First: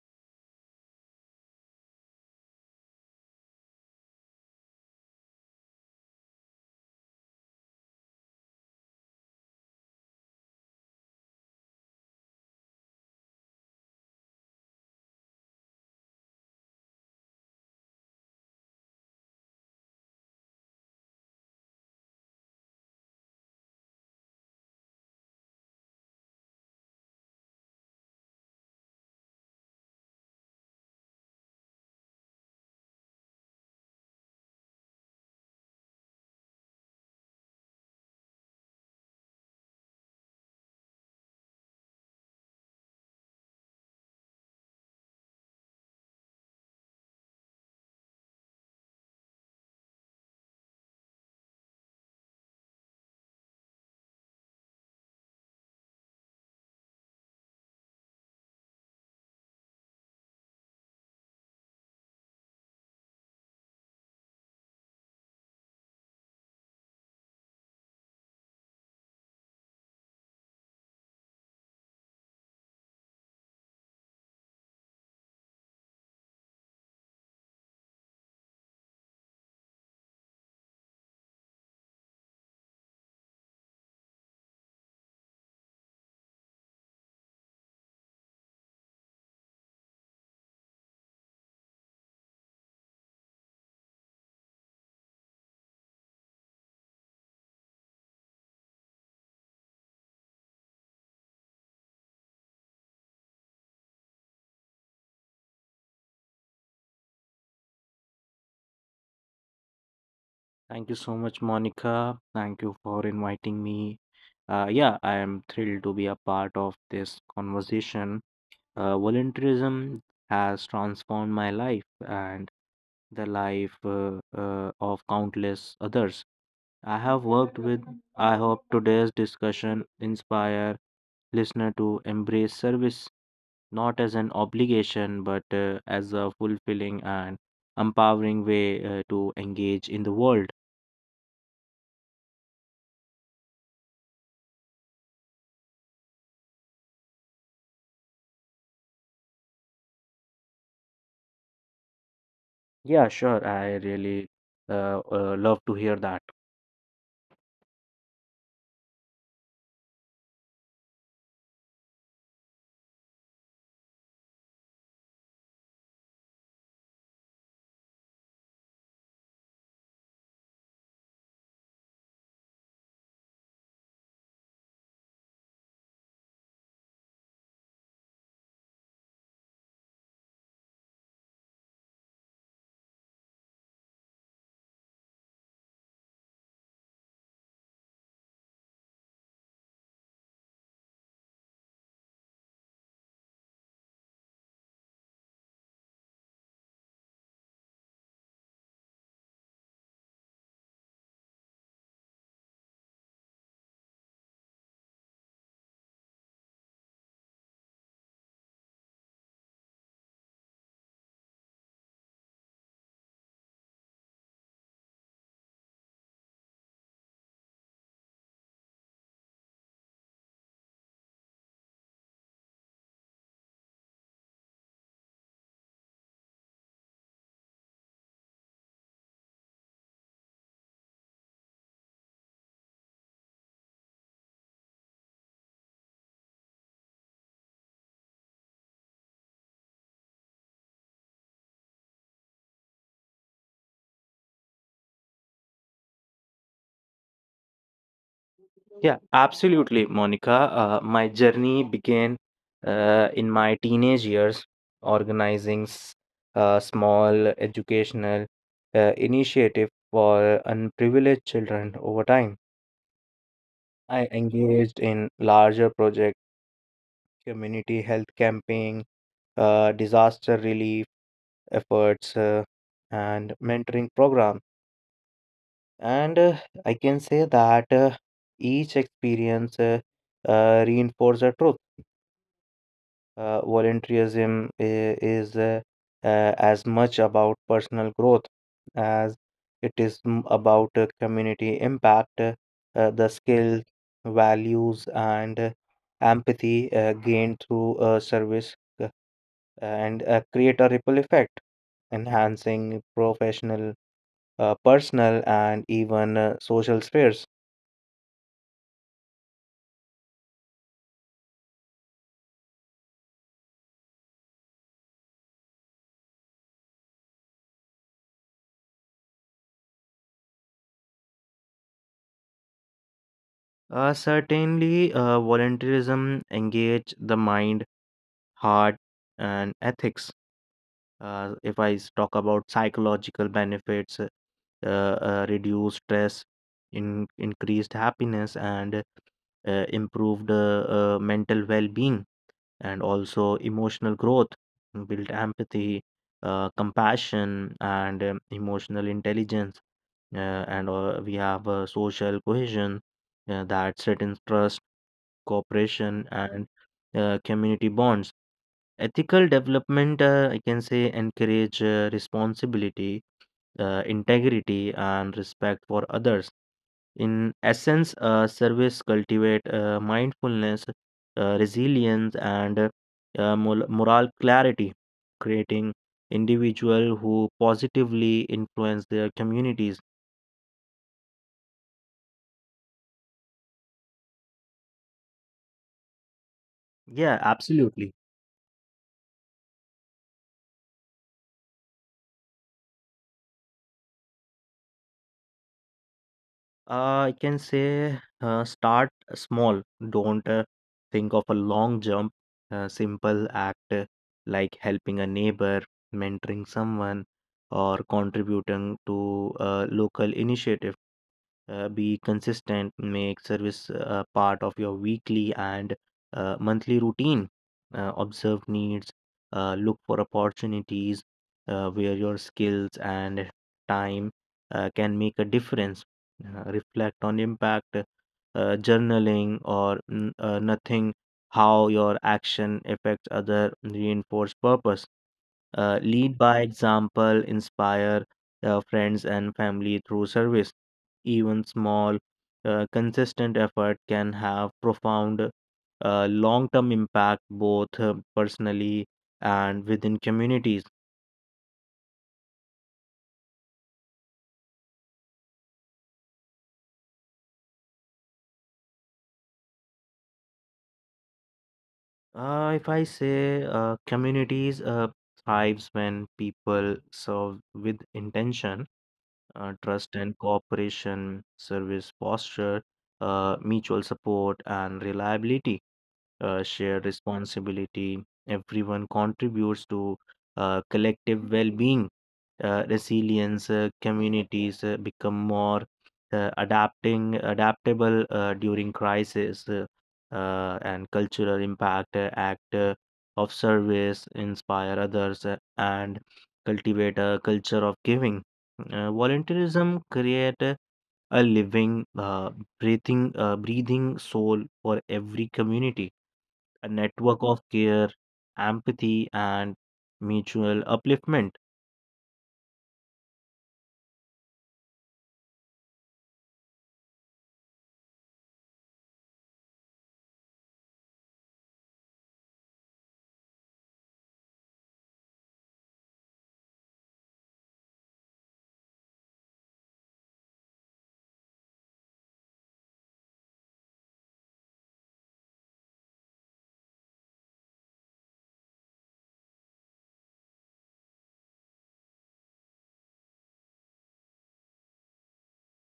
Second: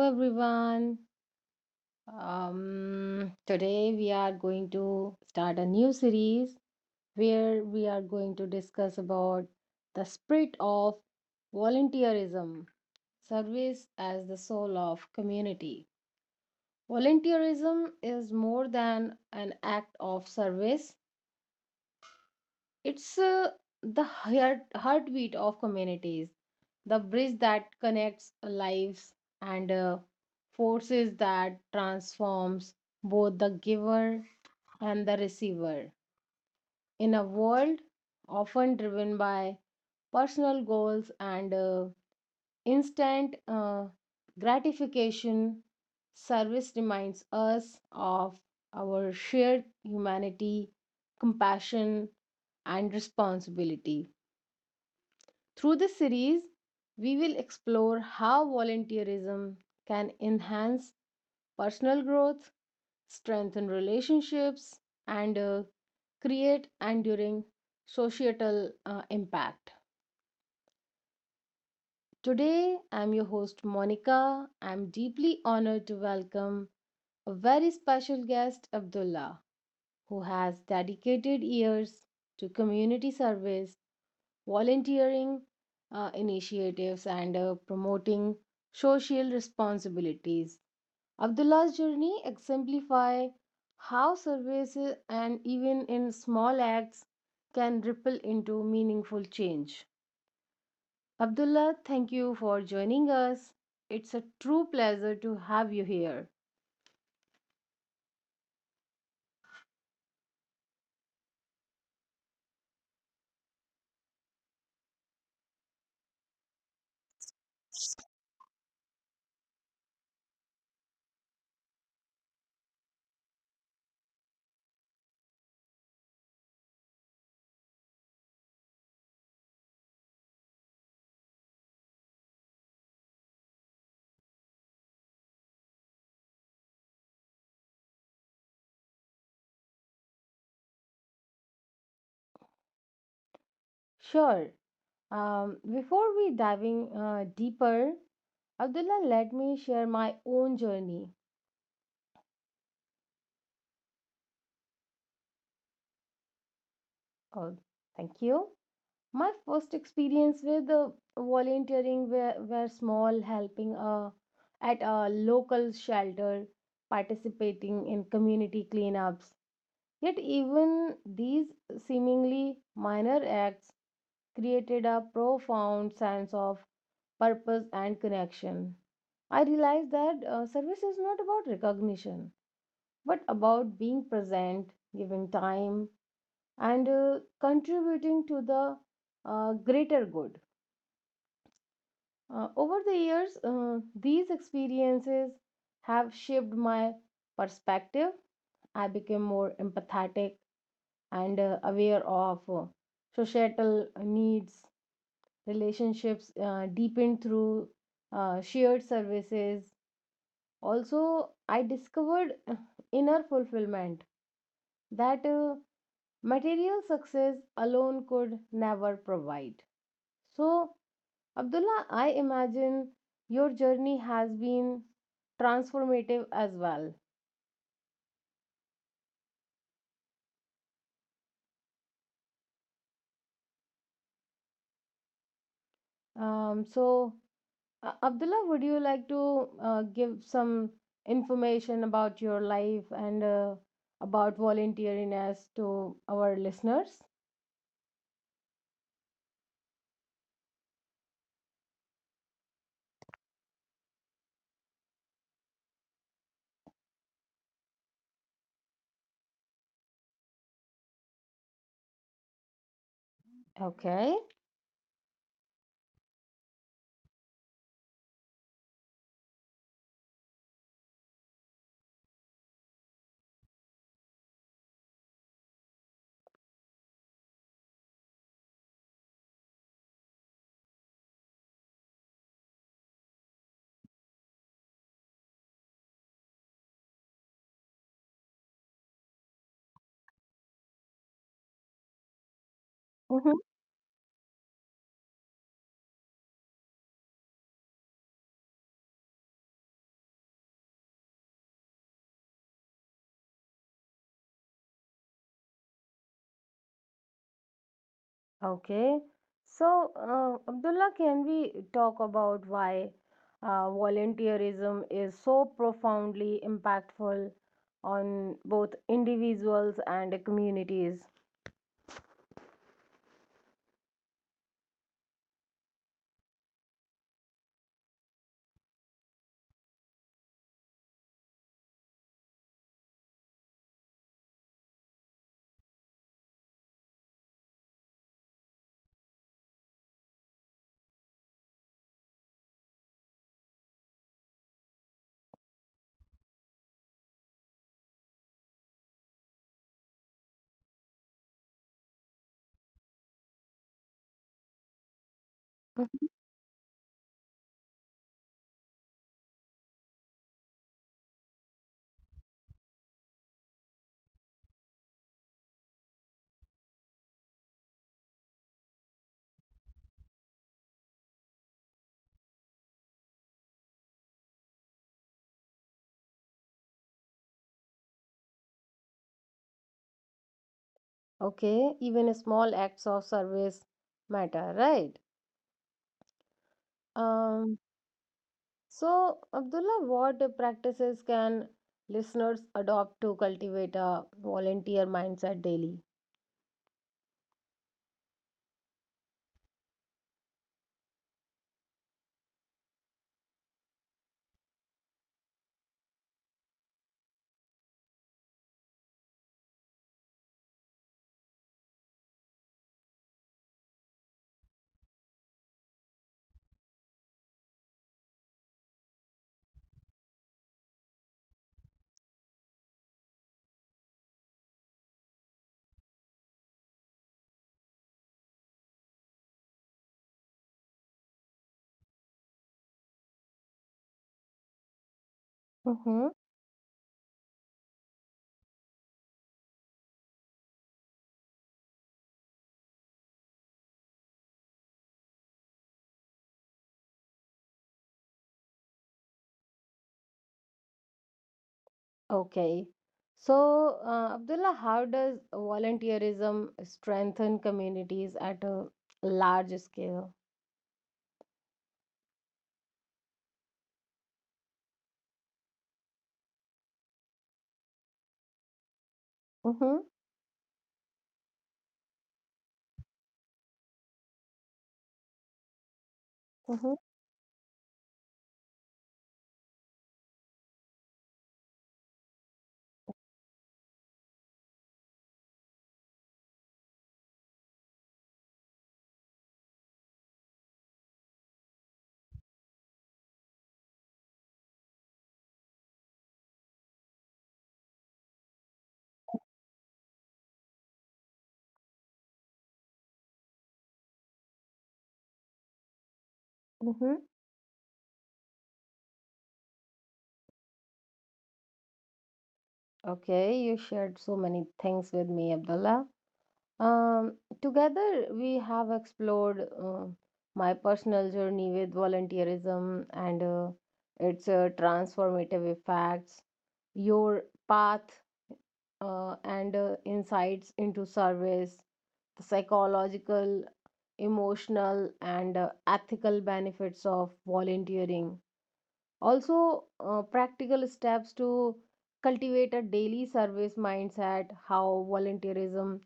everyone. Today we are going to start a new series where we are going to discuss about the spirit of volunteerism, service as the soul of community. Volunteerism is more than an act of service. It's the heartbeat of communities, the bridge that connects lives and forces that transforms both the giver and the receiver. In a world often driven by personal goals and instant gratification, service reminds us of our shared humanity, compassion, and responsibility. Through this series, we will explore how volunteerism can enhance personal growth, strengthen relationships, and create enduring societal impact. Today, I'm your host Monica. I'm deeply honored to welcome a very special guest, Abdullah, who has dedicated years to community service volunteering initiatives, and promoting social responsibilities. Abdullah's journey exemplify how services and even in small acts can ripple into meaningful change. Abdullah, thank you for joining us. It's a true pleasure to have you here. Thank you so much, Monica. Thank you for inviting me. Yeah, I am thrilled to be a part of this conversation. Volunteerism has transformed my life and the life of countless others I have worked with. I hope today's discussion inspire listener to embrace service not as an obligation but as a fulfilling and empowering way to engage in the world. Sure. Before we diving deeper, Abdullah, let me share my own journey. Yeah, sure. I really love to hear that. Oh, thank you. My first experience with volunteering were small, helping at a local shelter, participating in community cleanups. Yet, even these seemingly minor acts created a profound sense of purpose and connection. I realized that service is not about recognition, but about being present, giving time, and contributing to the greater good. Over the years, these experiences have shaped my perspective. I became more empathetic and aware of societal needs. Relationships deepened through shared services. Also, I discovered inner fulfillment that material success alone could never provide. So, Abdullah, I imagine your journey has been transformative as well. So, Abdullah, would you like to give some information about your life and about volunteeriness to our listeners? Yeah, absolutely, Monica. My journey began in my teenage years, organizing a small educational initiative for unprivileged children over time. Okay. I engaged in larger projects, community health camping, disaster relief efforts, and mentoring programs. And I can say that each experience reinforces the truth. Volunteerism is uh, as much about personal growth as it is about community impact. The skills, values, and empathy gained through service uh, and create a ripple effect, enhancing professional, personal, and even social spheres. Okay. So, Abdullah, can we talk about why volunteerism is so profoundly impactful on both individuals and communities? Certainly, volunteerism engage the mind, heart, and ethics. If I talk about psychological benefits, reduced stress, increased happiness, and improved mental well-being, and also emotional growth, build empathy, compassion, and emotional intelligence. And we have social cohesion that strengthens trust cooperation, and community bonds. Ethical development, I can say, encourage responsibility, integrity, and respect for others. In essence, service cultivate mindfulness, resilience, and moral clarity, creating individual who positively influence their communities. Okay, even small acts of service matter, right? Yeah, Um, absolutely. so, Abdullah, what practices can listeners adopt to cultivate a volunteer mindset daily? I can say start small. Don't think of a long jump. A simple act like helping a neighbor, mentoring someone, or contributing to a local initiative. Be consistent. Make service part of your weekly and monthly routine. Observe needs. Look for opportunities where your skills and time can make a difference. Reflect on impact, journaling, or nothing, how your action affects other, reinforce purpose. Lead by example, inspire friends and family through service. Even small, consistent effort can have profound long term impact both personally and within communities. Okay. So, Abdullah, how does volunteerism strengthen communities at a large scale? If I say communities thrives when people serve with intention, Mm-hmm, trust and cooperation, service posture, mutual support and reliability, mm-hmm, shared responsibility. Everyone contributes to collective well being. Resilience communities become more adapting adaptable during crisis, and cultural impact, act of service inspire others and cultivate a culture of giving. Volunteerism create a living, breathing soul for every community, a mm-hmm. network of care, empathy, and mutual upliftment. Okay, you shared so many things with me, Abdullah. Um, Together, we have explored my personal journey with volunteerism and its transformative effects, your path and insights into service, the psychological, emotional, and ethical benefits of volunteering. Also, practical steps to cultivate a daily service mindset, how volunteerism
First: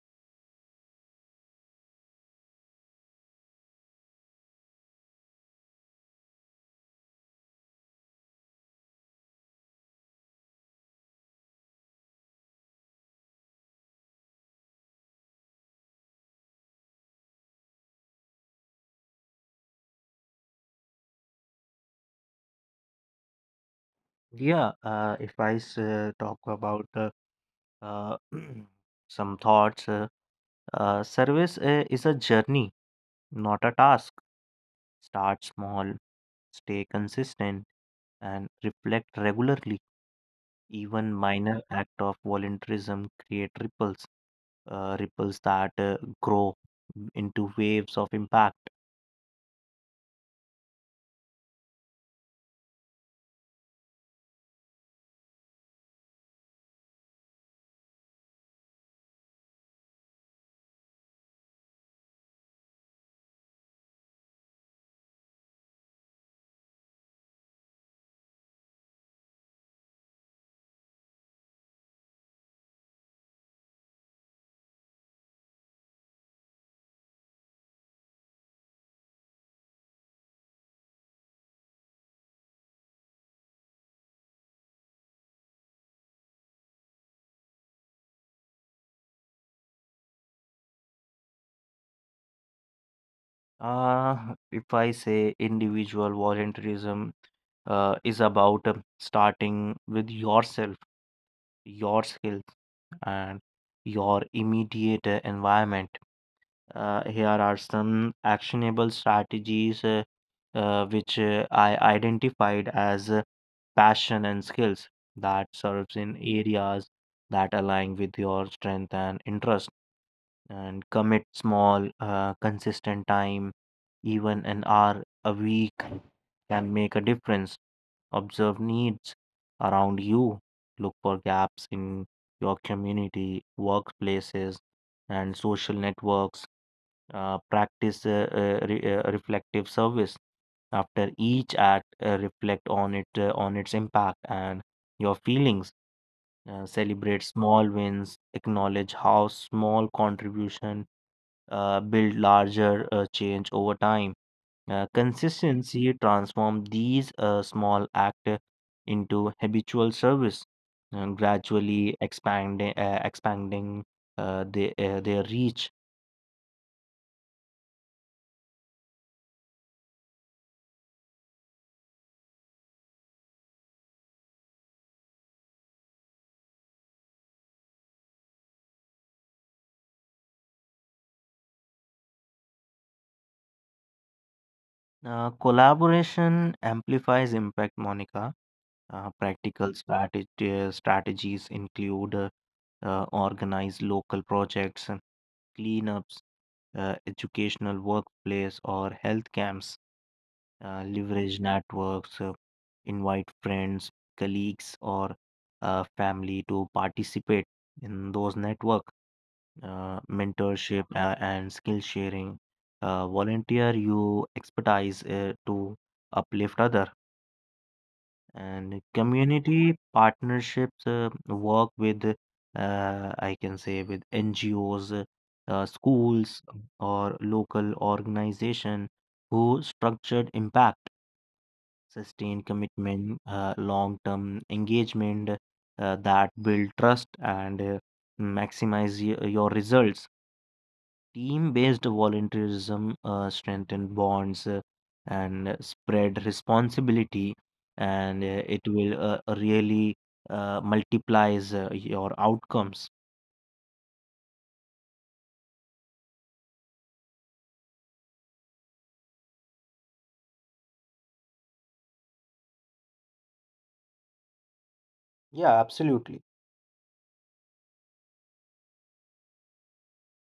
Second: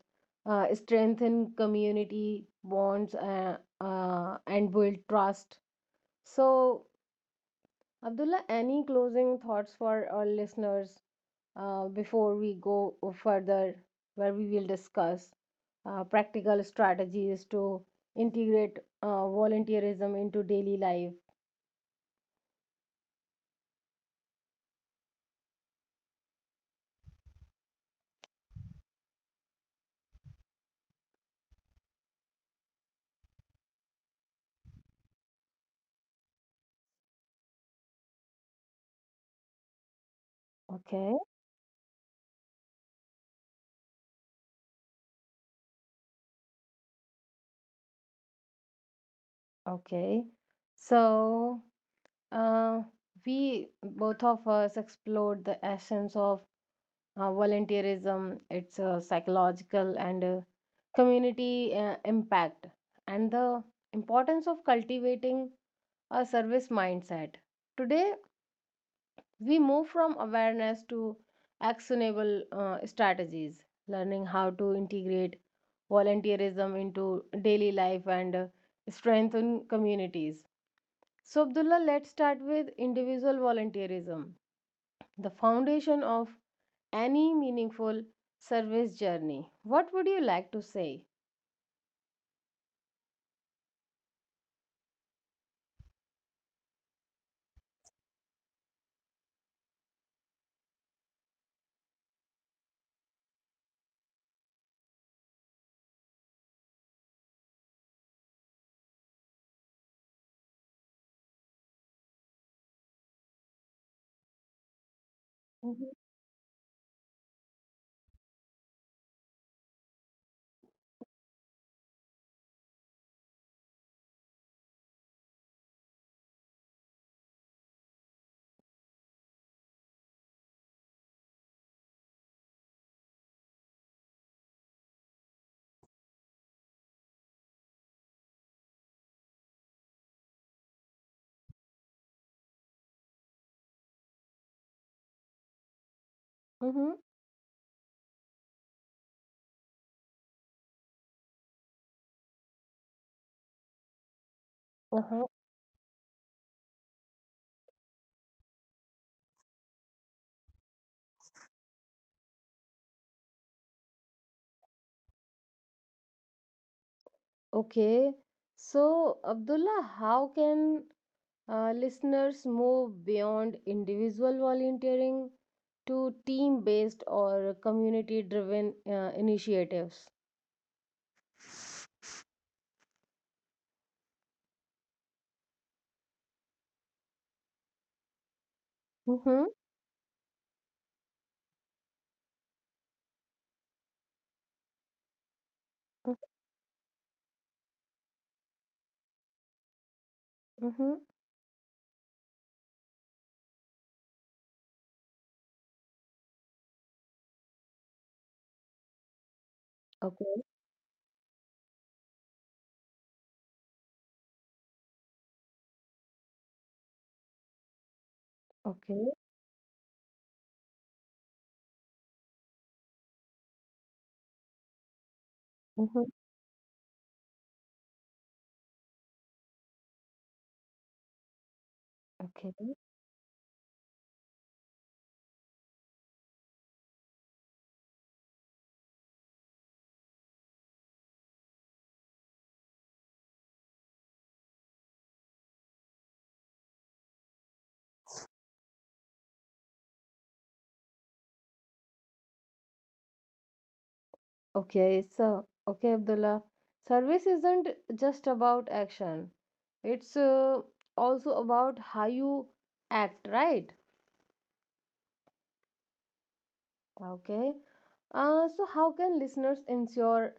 strengthen community bonds and build trust. So, Abdullah, any closing thoughts for our listeners before we go further, where we will discuss practical strategies to integrate volunteerism into daily life? Yeah, if I talk about uh, some thoughts, service is a journey, not a task. Start small, stay consistent, and reflect regularly. Even Okay, minor act of volunteerism create ripples, ripples that grow into waves of impact. okay. So, uh, we both of us explored the essence of volunteerism, its psychological and community impact, and the importance of cultivating a service mindset. Today, we move from awareness to actionable strategies, learning how to integrate volunteerism into daily life and strengthen communities. So, Abdullah, let's start with individual volunteerism, the foundation of any meaningful service journey. What would you like to say? If I say individual volunteerism is about starting with yourself, your skills, and your immediate environment. Here are some actionable strategies which I identified as passion and skills that Mm-hmm. serves in areas that align with your strength and interest, and commit small, consistent time, even an hour a week can make a difference. Observe needs around you, look for gaps in your community, workplaces, and social networks. Practice reflective service after each act. Reflect on it, on its impact and your feelings. Mm-hmm. Celebrate small wins. Acknowledge how small contribution build larger change over time. Uh-huh. Consistency transforms these small act into habitual service, and gradually expanding their reach. Okay, so Abdullah, how can listeners move beyond individual volunteering to team-based or community-driven initiatives? Collaboration amplifies impact, Monica. Mm-hmm. Practical strategies include organize local projects, cleanups, educational workplace, or health camps. Mm-hmm. Leverage networks, invite friends, colleagues, or family to participate in those network. Okay, Mentorship and skill sharing. Volunteer your expertise to uplift other, and okay, community partnerships work with, I can say with NGOs, Mm-hmm. schools, or local organization who structured impact sustained okay. commitment, long term engagement that build trust and maximize your results. Team based volunteerism strengthen bonds and spread responsibility, and it will really multiplies your outcomes. Okay, so okay, Abdullah. Service isn't just about action. It's also about how you act, right? Yeah, absolutely. Okay. So how can listeners ensure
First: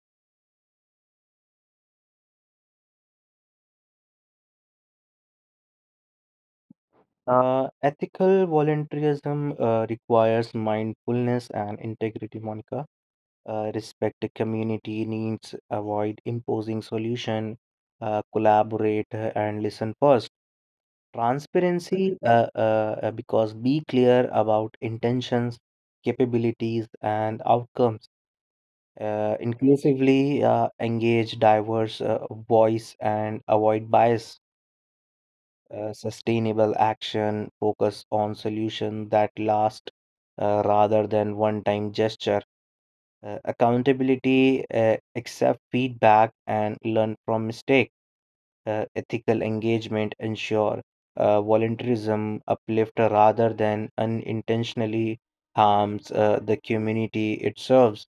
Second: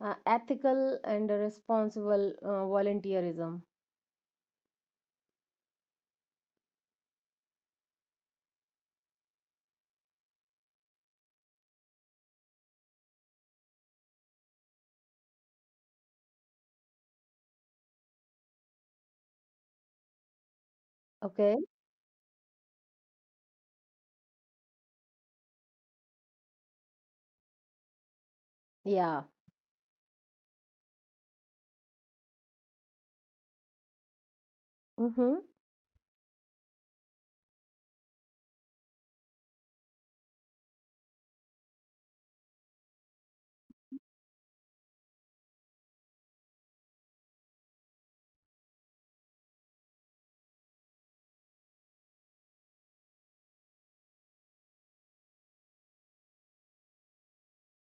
ethical and responsible volunteerism? Ethical volunteerism requires mindfulness and integrity, Monica. Respect the community needs, avoid imposing solution, collaborate and listen first. Okay. Transparency, because be clear about intentions, capabilities, and outcomes. Yeah. Inclusively engage diverse voice and avoid bias. Mm-hmm. Sustainable action, focus on solution that last rather than one-time gesture. Accountability, accept feedback and learn from mistake. Ethical engagement, ensure voluntarism uplift rather than unintentionally harms the community it serves.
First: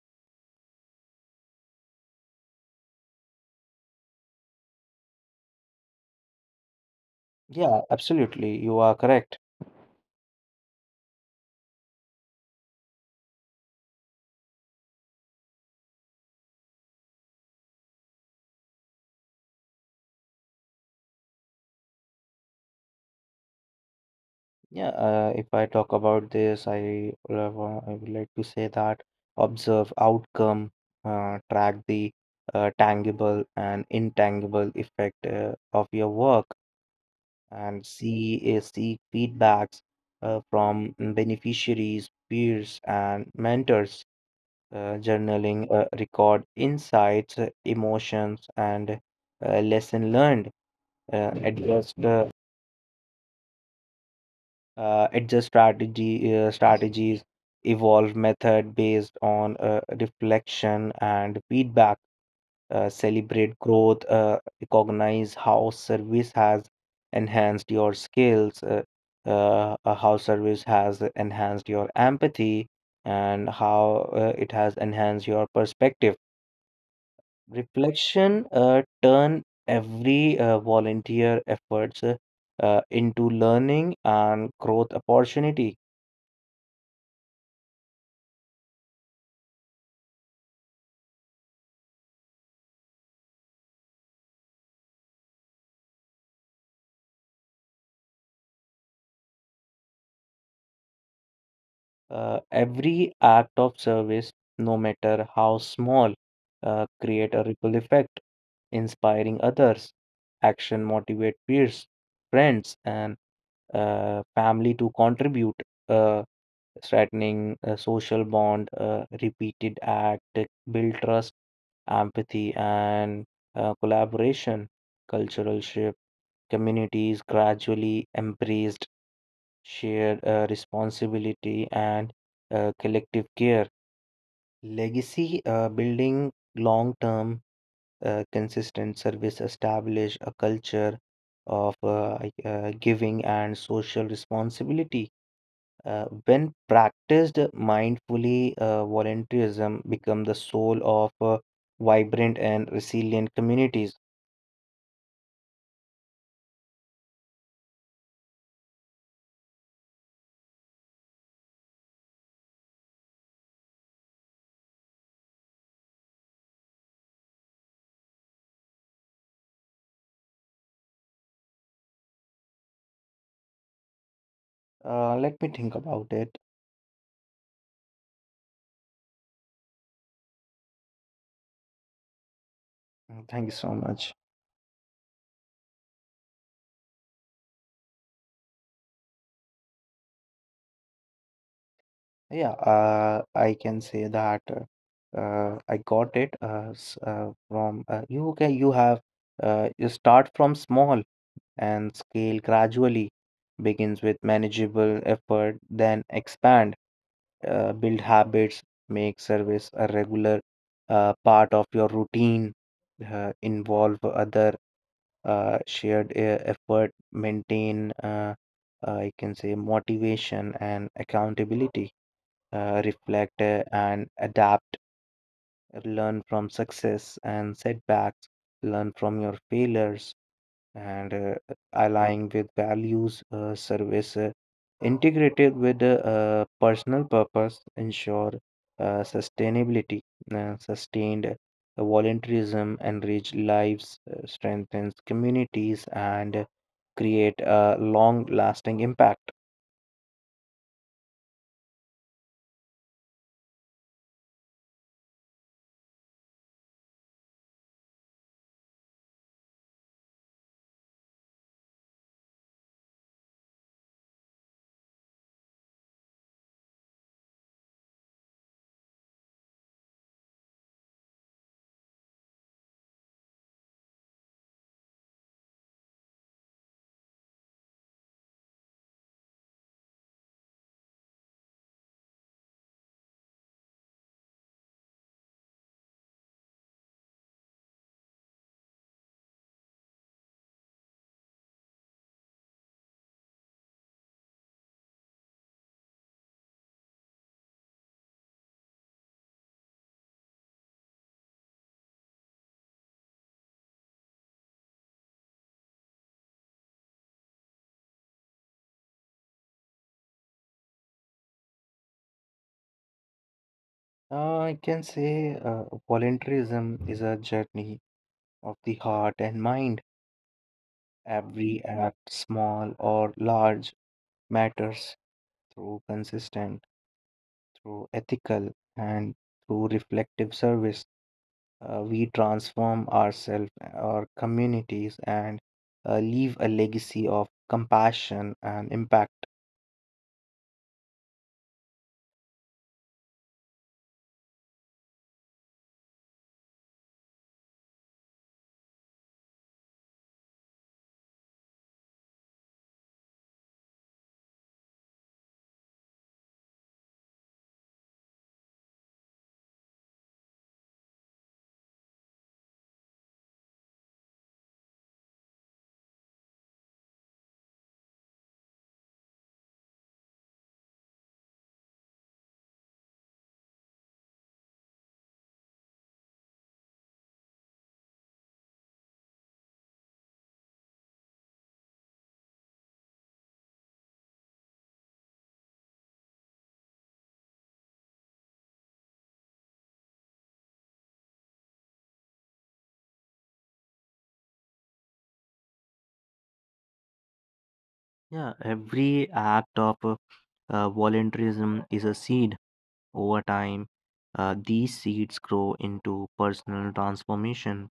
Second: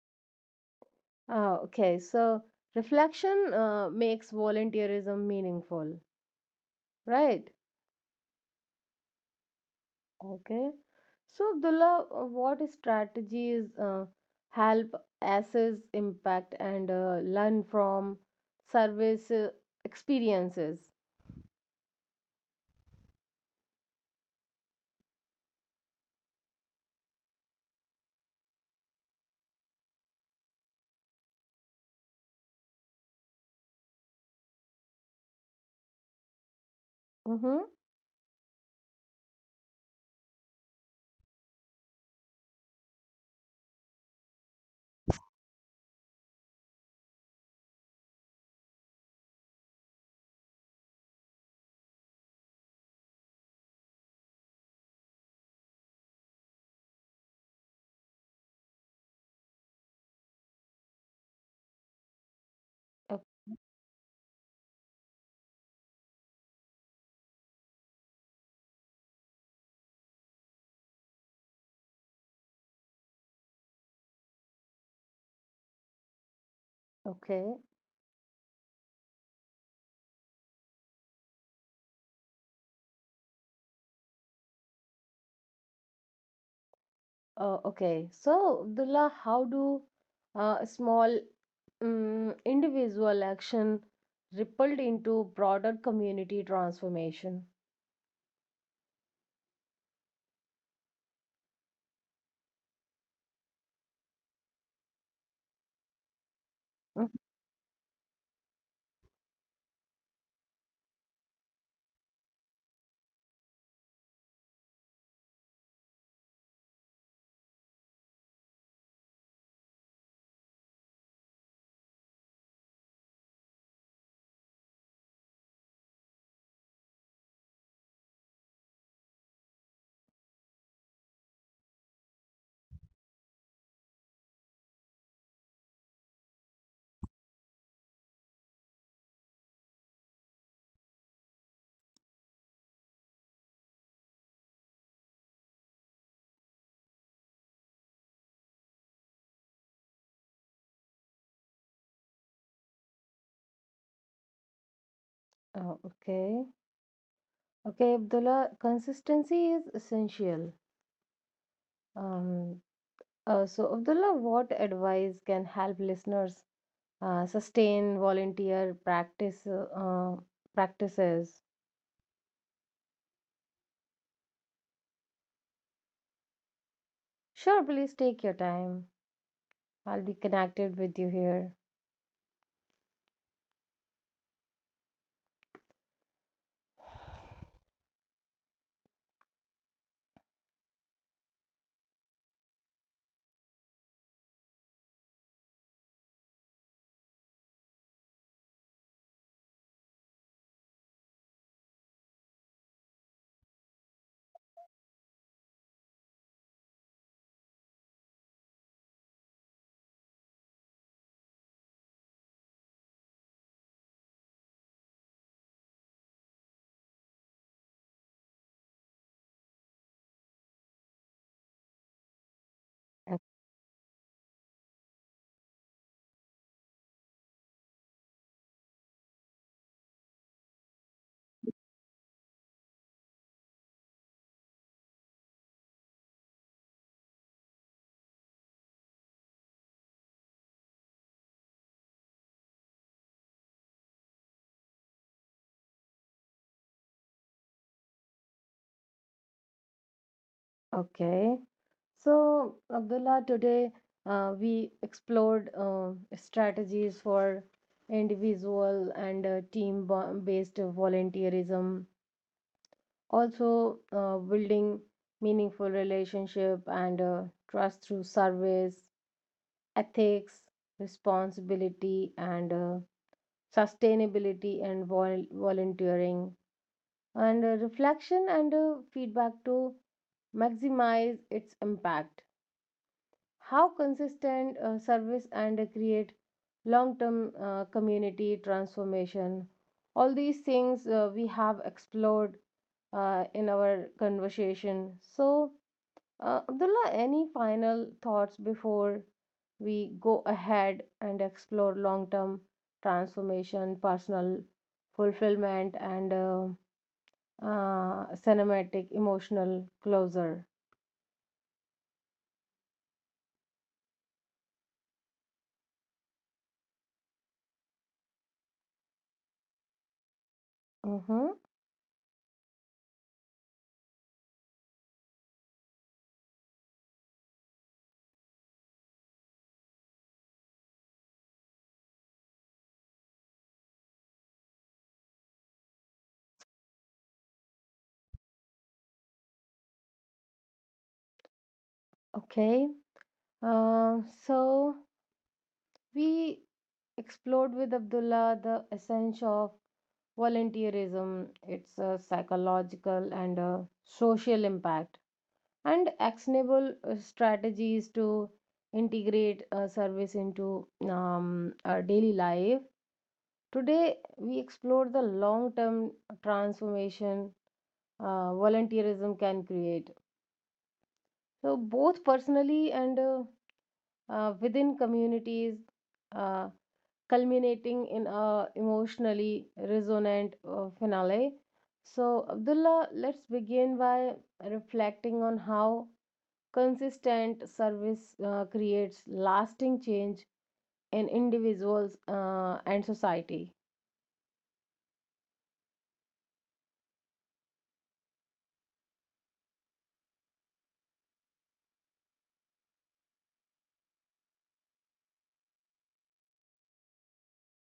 Okay. So reflection makes volunteerism meaningful, right? Yeah, absolutely. You are correct. Okay. So, Abdullah, what strategies help assess impact and learn from service experiences? Yeah, if I talk about this, I would like to say that observe outcome, track the tangible and intangible effect of your work, Mm-hmm. and seek feedbacks from beneficiaries, peers, and mentors. Journaling record insights, emotions, and lesson learned. Address the adjust strategy strategies, evolve method based on reflection and feedback, celebrate growth, recognize how service has enhanced your skills, how service has enhanced your empathy, and how it has enhanced your perspective. Okay. Reflection turn every volunteer efforts into learning and growth opportunity. Okay. So, Abdullah, how do small individual action rippled into broader community transformation? Every act of service, no matter how small, Mhm. create a ripple effect, inspiring others. Action motivate peers, friends, and family to contribute, uh, strengthening a social bond. Repeated act build trust, empathy, and collaboration. Cultural shift communities gradually embraced shared responsibility, and collective care. Legacy building long term consistent service establish a culture of giving and social responsibility. When practiced mindfully, volunteerism become the soul of vibrant and resilient communities. Okay. Okay, Abdullah, consistency is essential. Um, so, Abdullah, what advice can help listeners sustain volunteer practice practices? Let me think about it. Sure, please take your time. I'll be connected with you here. Mm, thank you so much. Yeah, I can say that I got it from you. Can you have, you start from small and scale gradually. Begins with manageable effort, then expand, build habits, make service a regular part of your routine, involve other shared effort, maintain. I can say motivation and accountability, reflect and adapt, learn from success and setbacks, learn from your failures, and aligning with values, service integrated with personal purpose, ensure sustainability, sustained volunteerism, enrich lives, strengthens communities, and create a long lasting impact. Okay. Okay. So, Abdullah, today we explored strategies for individual and team based volunteerism, also building meaningful relationship and trust through service ethics, responsibility, and sustainability and volunteering, and reflection and feedback to maximize its impact. How consistent service and create long term community transformation. All these things we have explored in our conversation. So, Abdullah, any final thoughts before we go ahead and explore long term transformation, personal fulfillment, and cinematic emotional closure? I can say volunteerism is a journey of the heart and mind. Mm-hmm. Every act, small or large, matters through consistent, through ethical, and through reflective service. We transform ourselves, our communities, and leave a legacy of compassion and impact. Okay. Uh, so we explored with Abdullah the essence of volunteerism, its psychological and social impact. And actionable strategies to integrate service into our daily life. Today, we explore the long term transformation volunteerism can create. So, both personally and within communities, uh, culminating in a emotionally resonant finale. So, Abdullah, let's begin by reflecting on how Consistent service creates lasting change in individuals and society. Yeah, every act of voluntarism is a seed. Over time, these seeds grow into personal transformation.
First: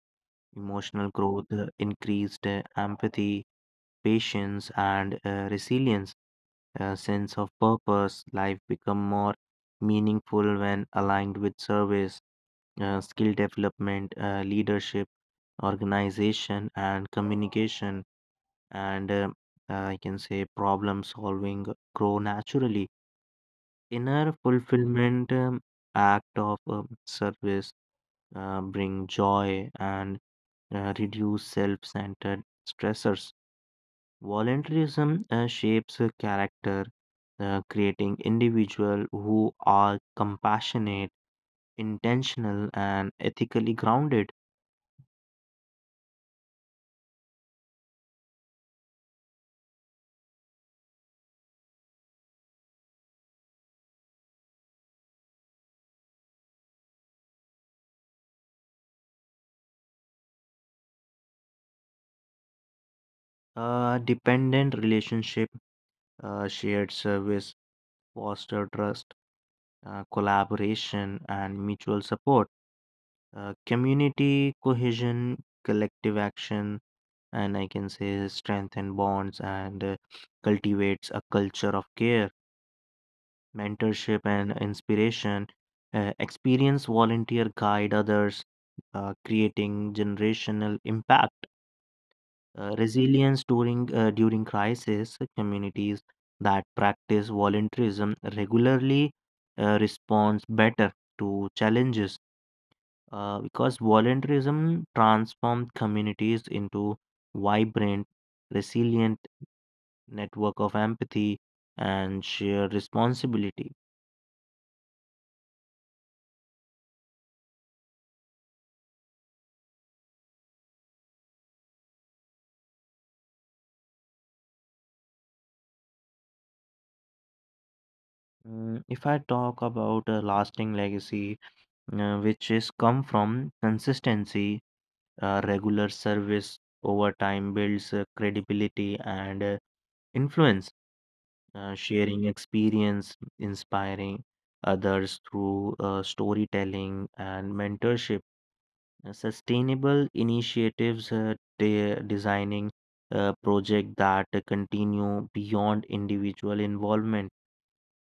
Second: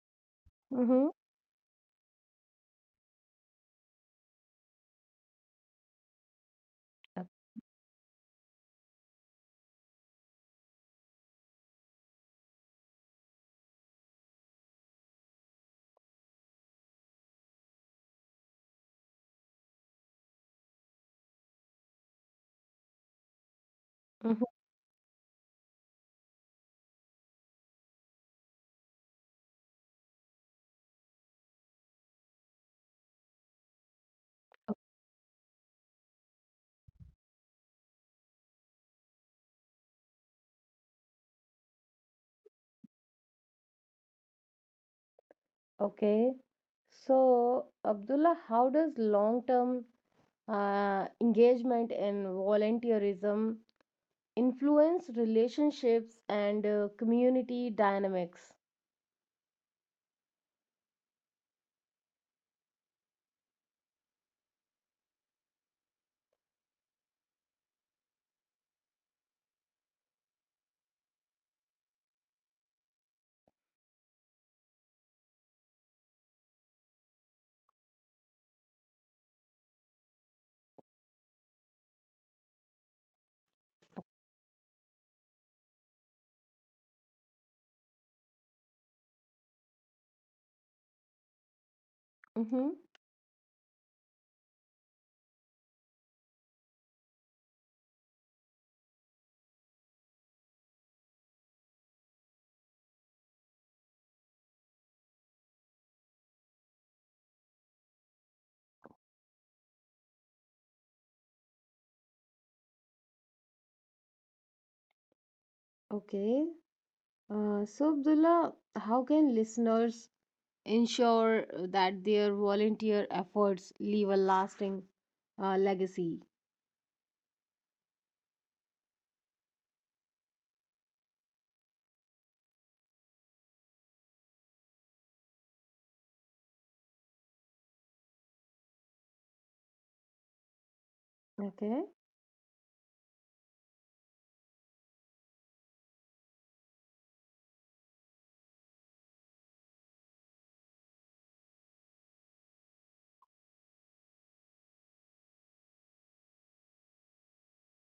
Mm-hmm. Emotional growth, increased empathy, patience, and resilience, a sense of purpose. Life become more meaningful when aligned with service, skill development, leadership, organization, and communication, and I can say problem solving grow naturally. Inner Mhm. fulfillment, act of service bring joy and reduce self centered stressors. Voluntarism shapes a character, creating individuals who are compassionate, intentional, and ethically grounded. Okay. So, Abdullah, how does long-term engagement in volunteerism influence relationships and community dynamics? A dependent relationship, shared service, foster trust, collaboration, and mutual support. Community cohesion, collective action, and I can say strengthen bonds and cultivates a culture of care. Mentorship and inspiration, experience volunteer guide others, creating generational impact, Mm-hmm. resilience during crisis. Communities that practice volunteerism regularly responds better to challenges because volunteerism transforms communities into vibrant, resilient network of empathy and shared responsibility. Okay. So, Abdullah, how can listeners ensure that their volunteer efforts leave a lasting legacy. Mm, if I talk about a lasting legacy, which is come from consistency, regular service over time builds credibility and influence, Okay. sharing experience, inspiring others through storytelling and mentorship. Sustainable initiatives, designing project that continue beyond individual involvement.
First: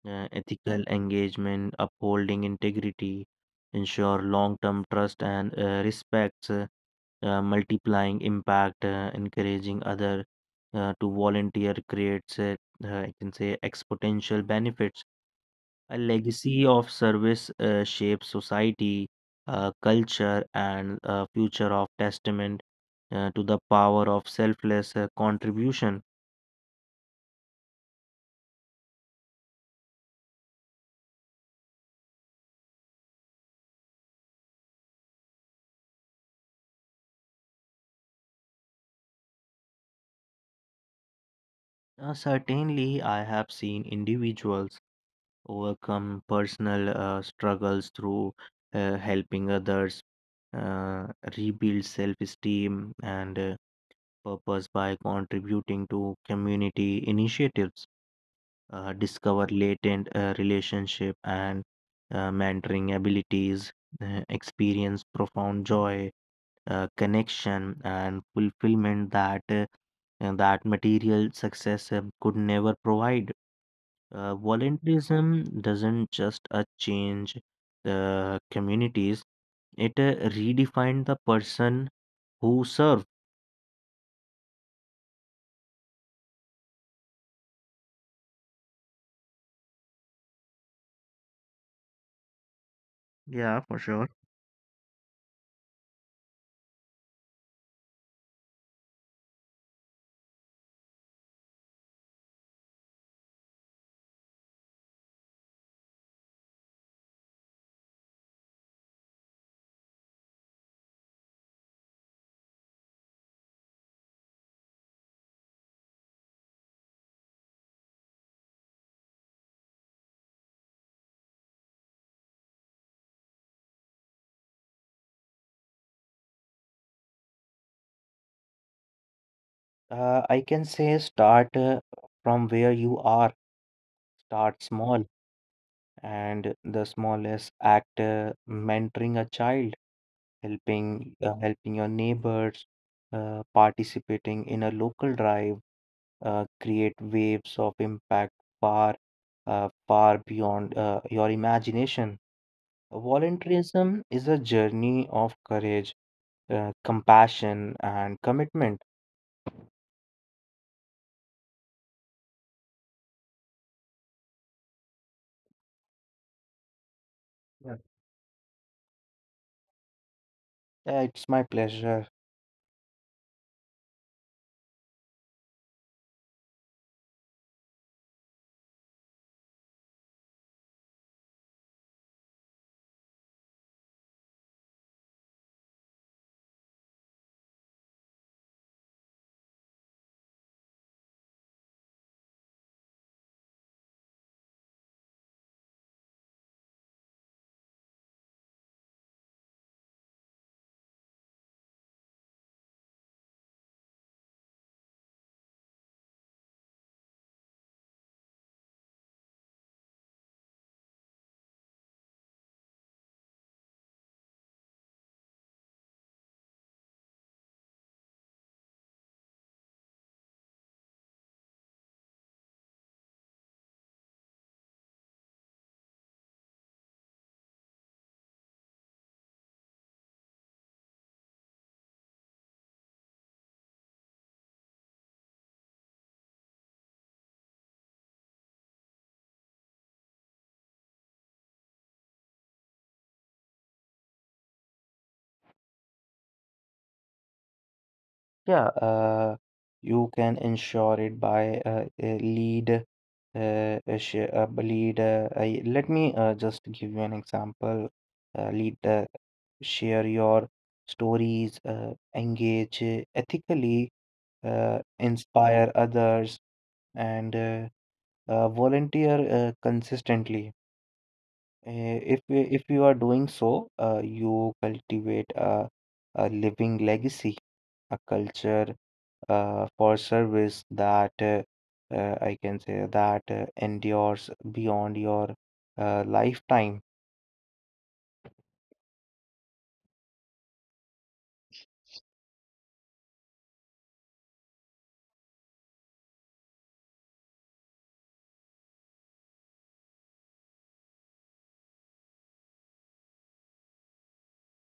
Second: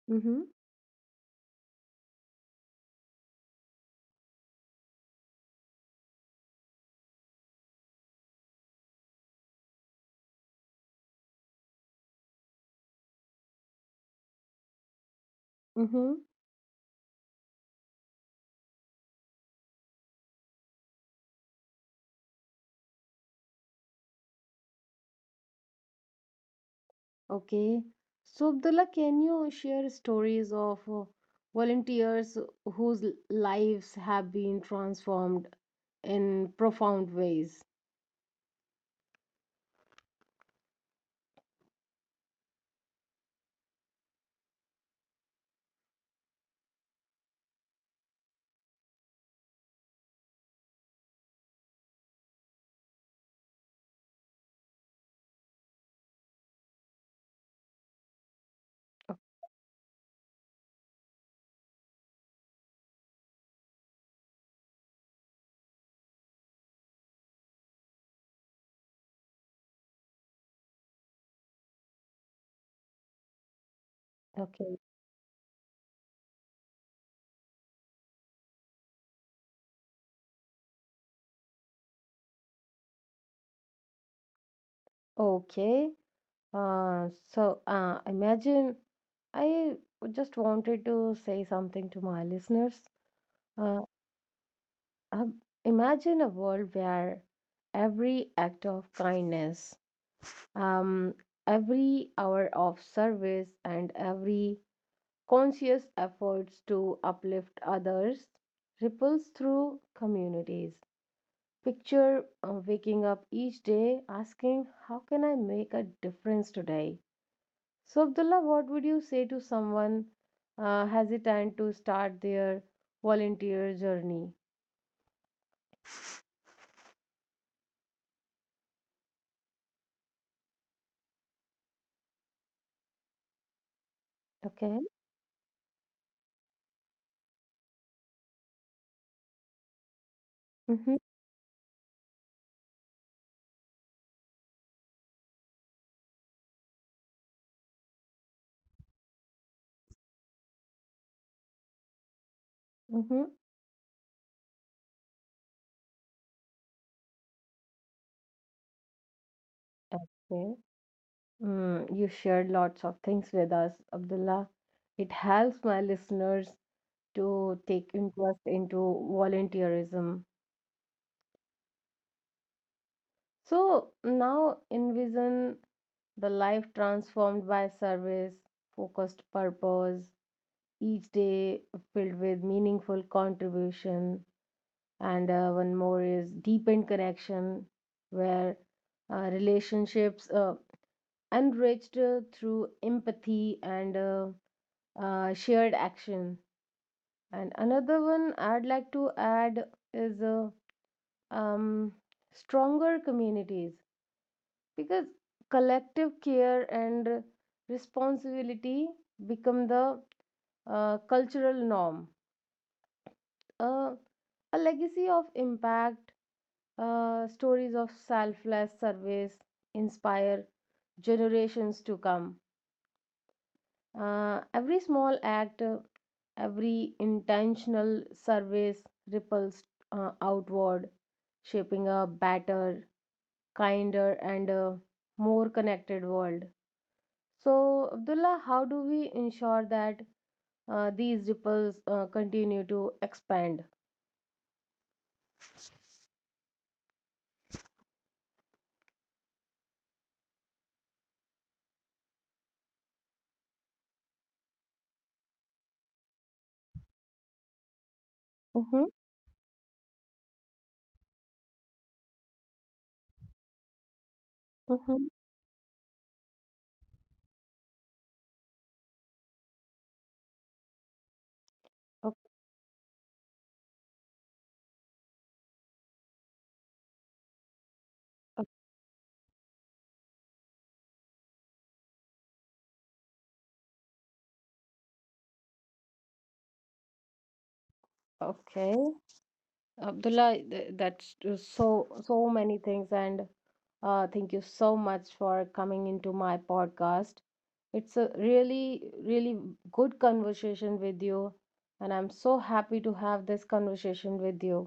Mm-hmm. Ethical engagement, upholding integrity, ensure long term trust and respects, multiplying impact, encouraging other to volunteer creates, I can say, exponential benefits. A Mm-hmm. legacy of service shapes society, culture, and future of testament to the power of selfless contribution. Okay. So, Abdullah, can you share stories of volunteers whose lives have been transformed in profound ways? Certainly, I have seen individuals overcome personal struggles through helping others, uh, rebuild self esteem and purpose by contributing to community initiatives, discover latent relationship and mentoring abilities, experience profound joy, connection, and fulfillment that. And that material success could never provide. Okay. Volunteerism doesn't just change the communities, it redefines the person who serve. Okay. Imagine I just wanted to say something to my listeners. Yeah, for Uh, sure. Um, Imagine a world where every act of kindness, um, every hour of service, and every conscious efforts to uplift others ripples through communities. Picture waking up each day asking, How can I make a difference today? So, Abdullah, what would you say to someone hesitant to start their volunteer journey? I can say start from where you are, start Okay. small, and the smallest act, mentoring a child, Mm-hmm. Helping your neighbors, participating in a local drive, create waves of impact far far beyond your imagination. Mm-hmm. Volunteerism is a journey of courage, compassion, and commitment. Okay. Mm, you shared lots of things with us, Abdullah. It helps my listeners to Yeah. take interest into volunteerism. Yeah, it's my pleasure. So now envision the life transformed by service, focused purpose, each day filled with meaningful contribution. And one more is deepened connection, where relationships enriched through empathy and shared action. And another one I'd like to add is um, stronger communities because collective care and responsibility become the cultural norm, uh, a legacy of impact. Stories of selfless service inspire generations to come. Every small act, every intentional service ripples outward, shaping a better, kinder, and more connected world. So, Abdullah, how do we ensure that these ripples continue to expand? Yeah, you can ensure it by a lead. A sh- a b- lead. Let me just give you an example. Lead. Mm-hmm. Share your stories. Engage ethically. Mm-hmm. Inspire others, and volunteer consistently. If Okay, if you are doing so, you cultivate a living legacy, a culture for service that I can say that endures beyond your lifetime. okay. Abdullah, that's so so many things, and thank you so much for coming into my podcast. It's a really, really good conversation with you, and I'm so happy to have this conversation with you.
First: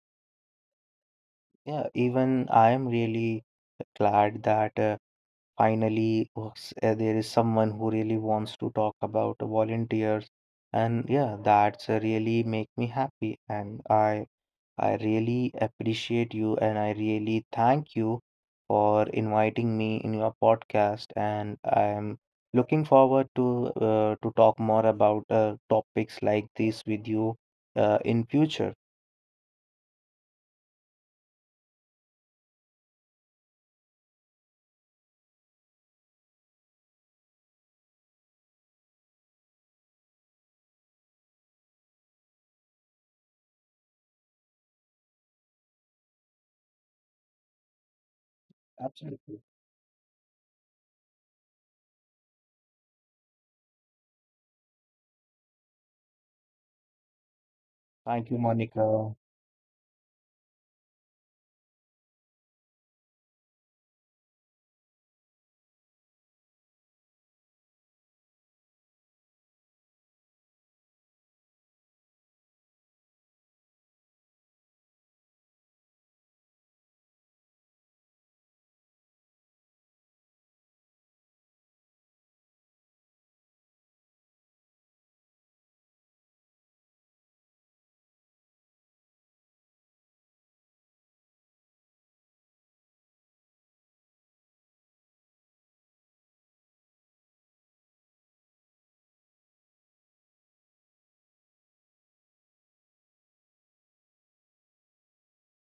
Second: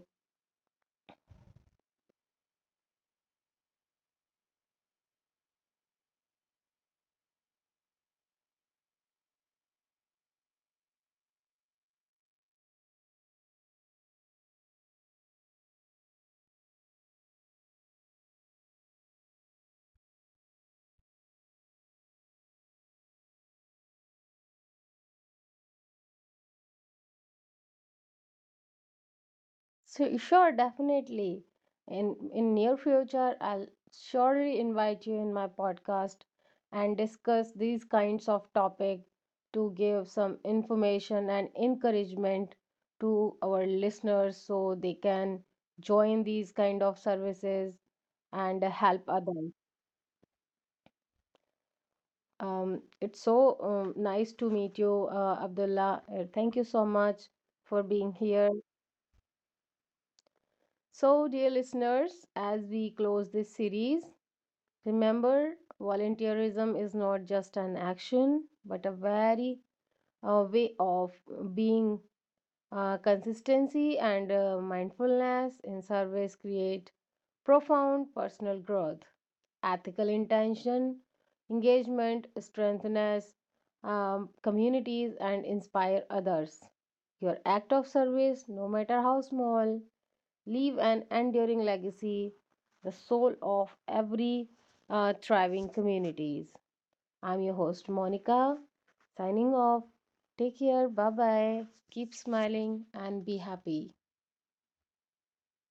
Yeah, even I am really glad that finally there is someone who really wants to talk about volunteers, and yeah, that's really make me happy, and I really appreciate you and I really thank you for inviting me in your podcast. And I'm looking forward to talk more about topics like this with you in future. So sure, definitely. In near future, I'll surely invite you in my podcast and discuss these kinds of topic to give some information and encouragement to our listeners so they can join these kind of services and help Absolutely. others. It's so nice to meet you, Abdullah. Thank you so much for being Thank you, here. Monica. So, dear listeners, as we close this series, remember volunteerism is not just an action, but a very way of being consistency and mindfulness in service create profound personal growth. Ethical intention, engagement, strengthens communities, and inspire others. Your act of service, no matter how small, leave an enduring legacy, the soul of every thriving communities. I'm your host Monica, signing off. Take care, bye bye, keep smiling, and be happy.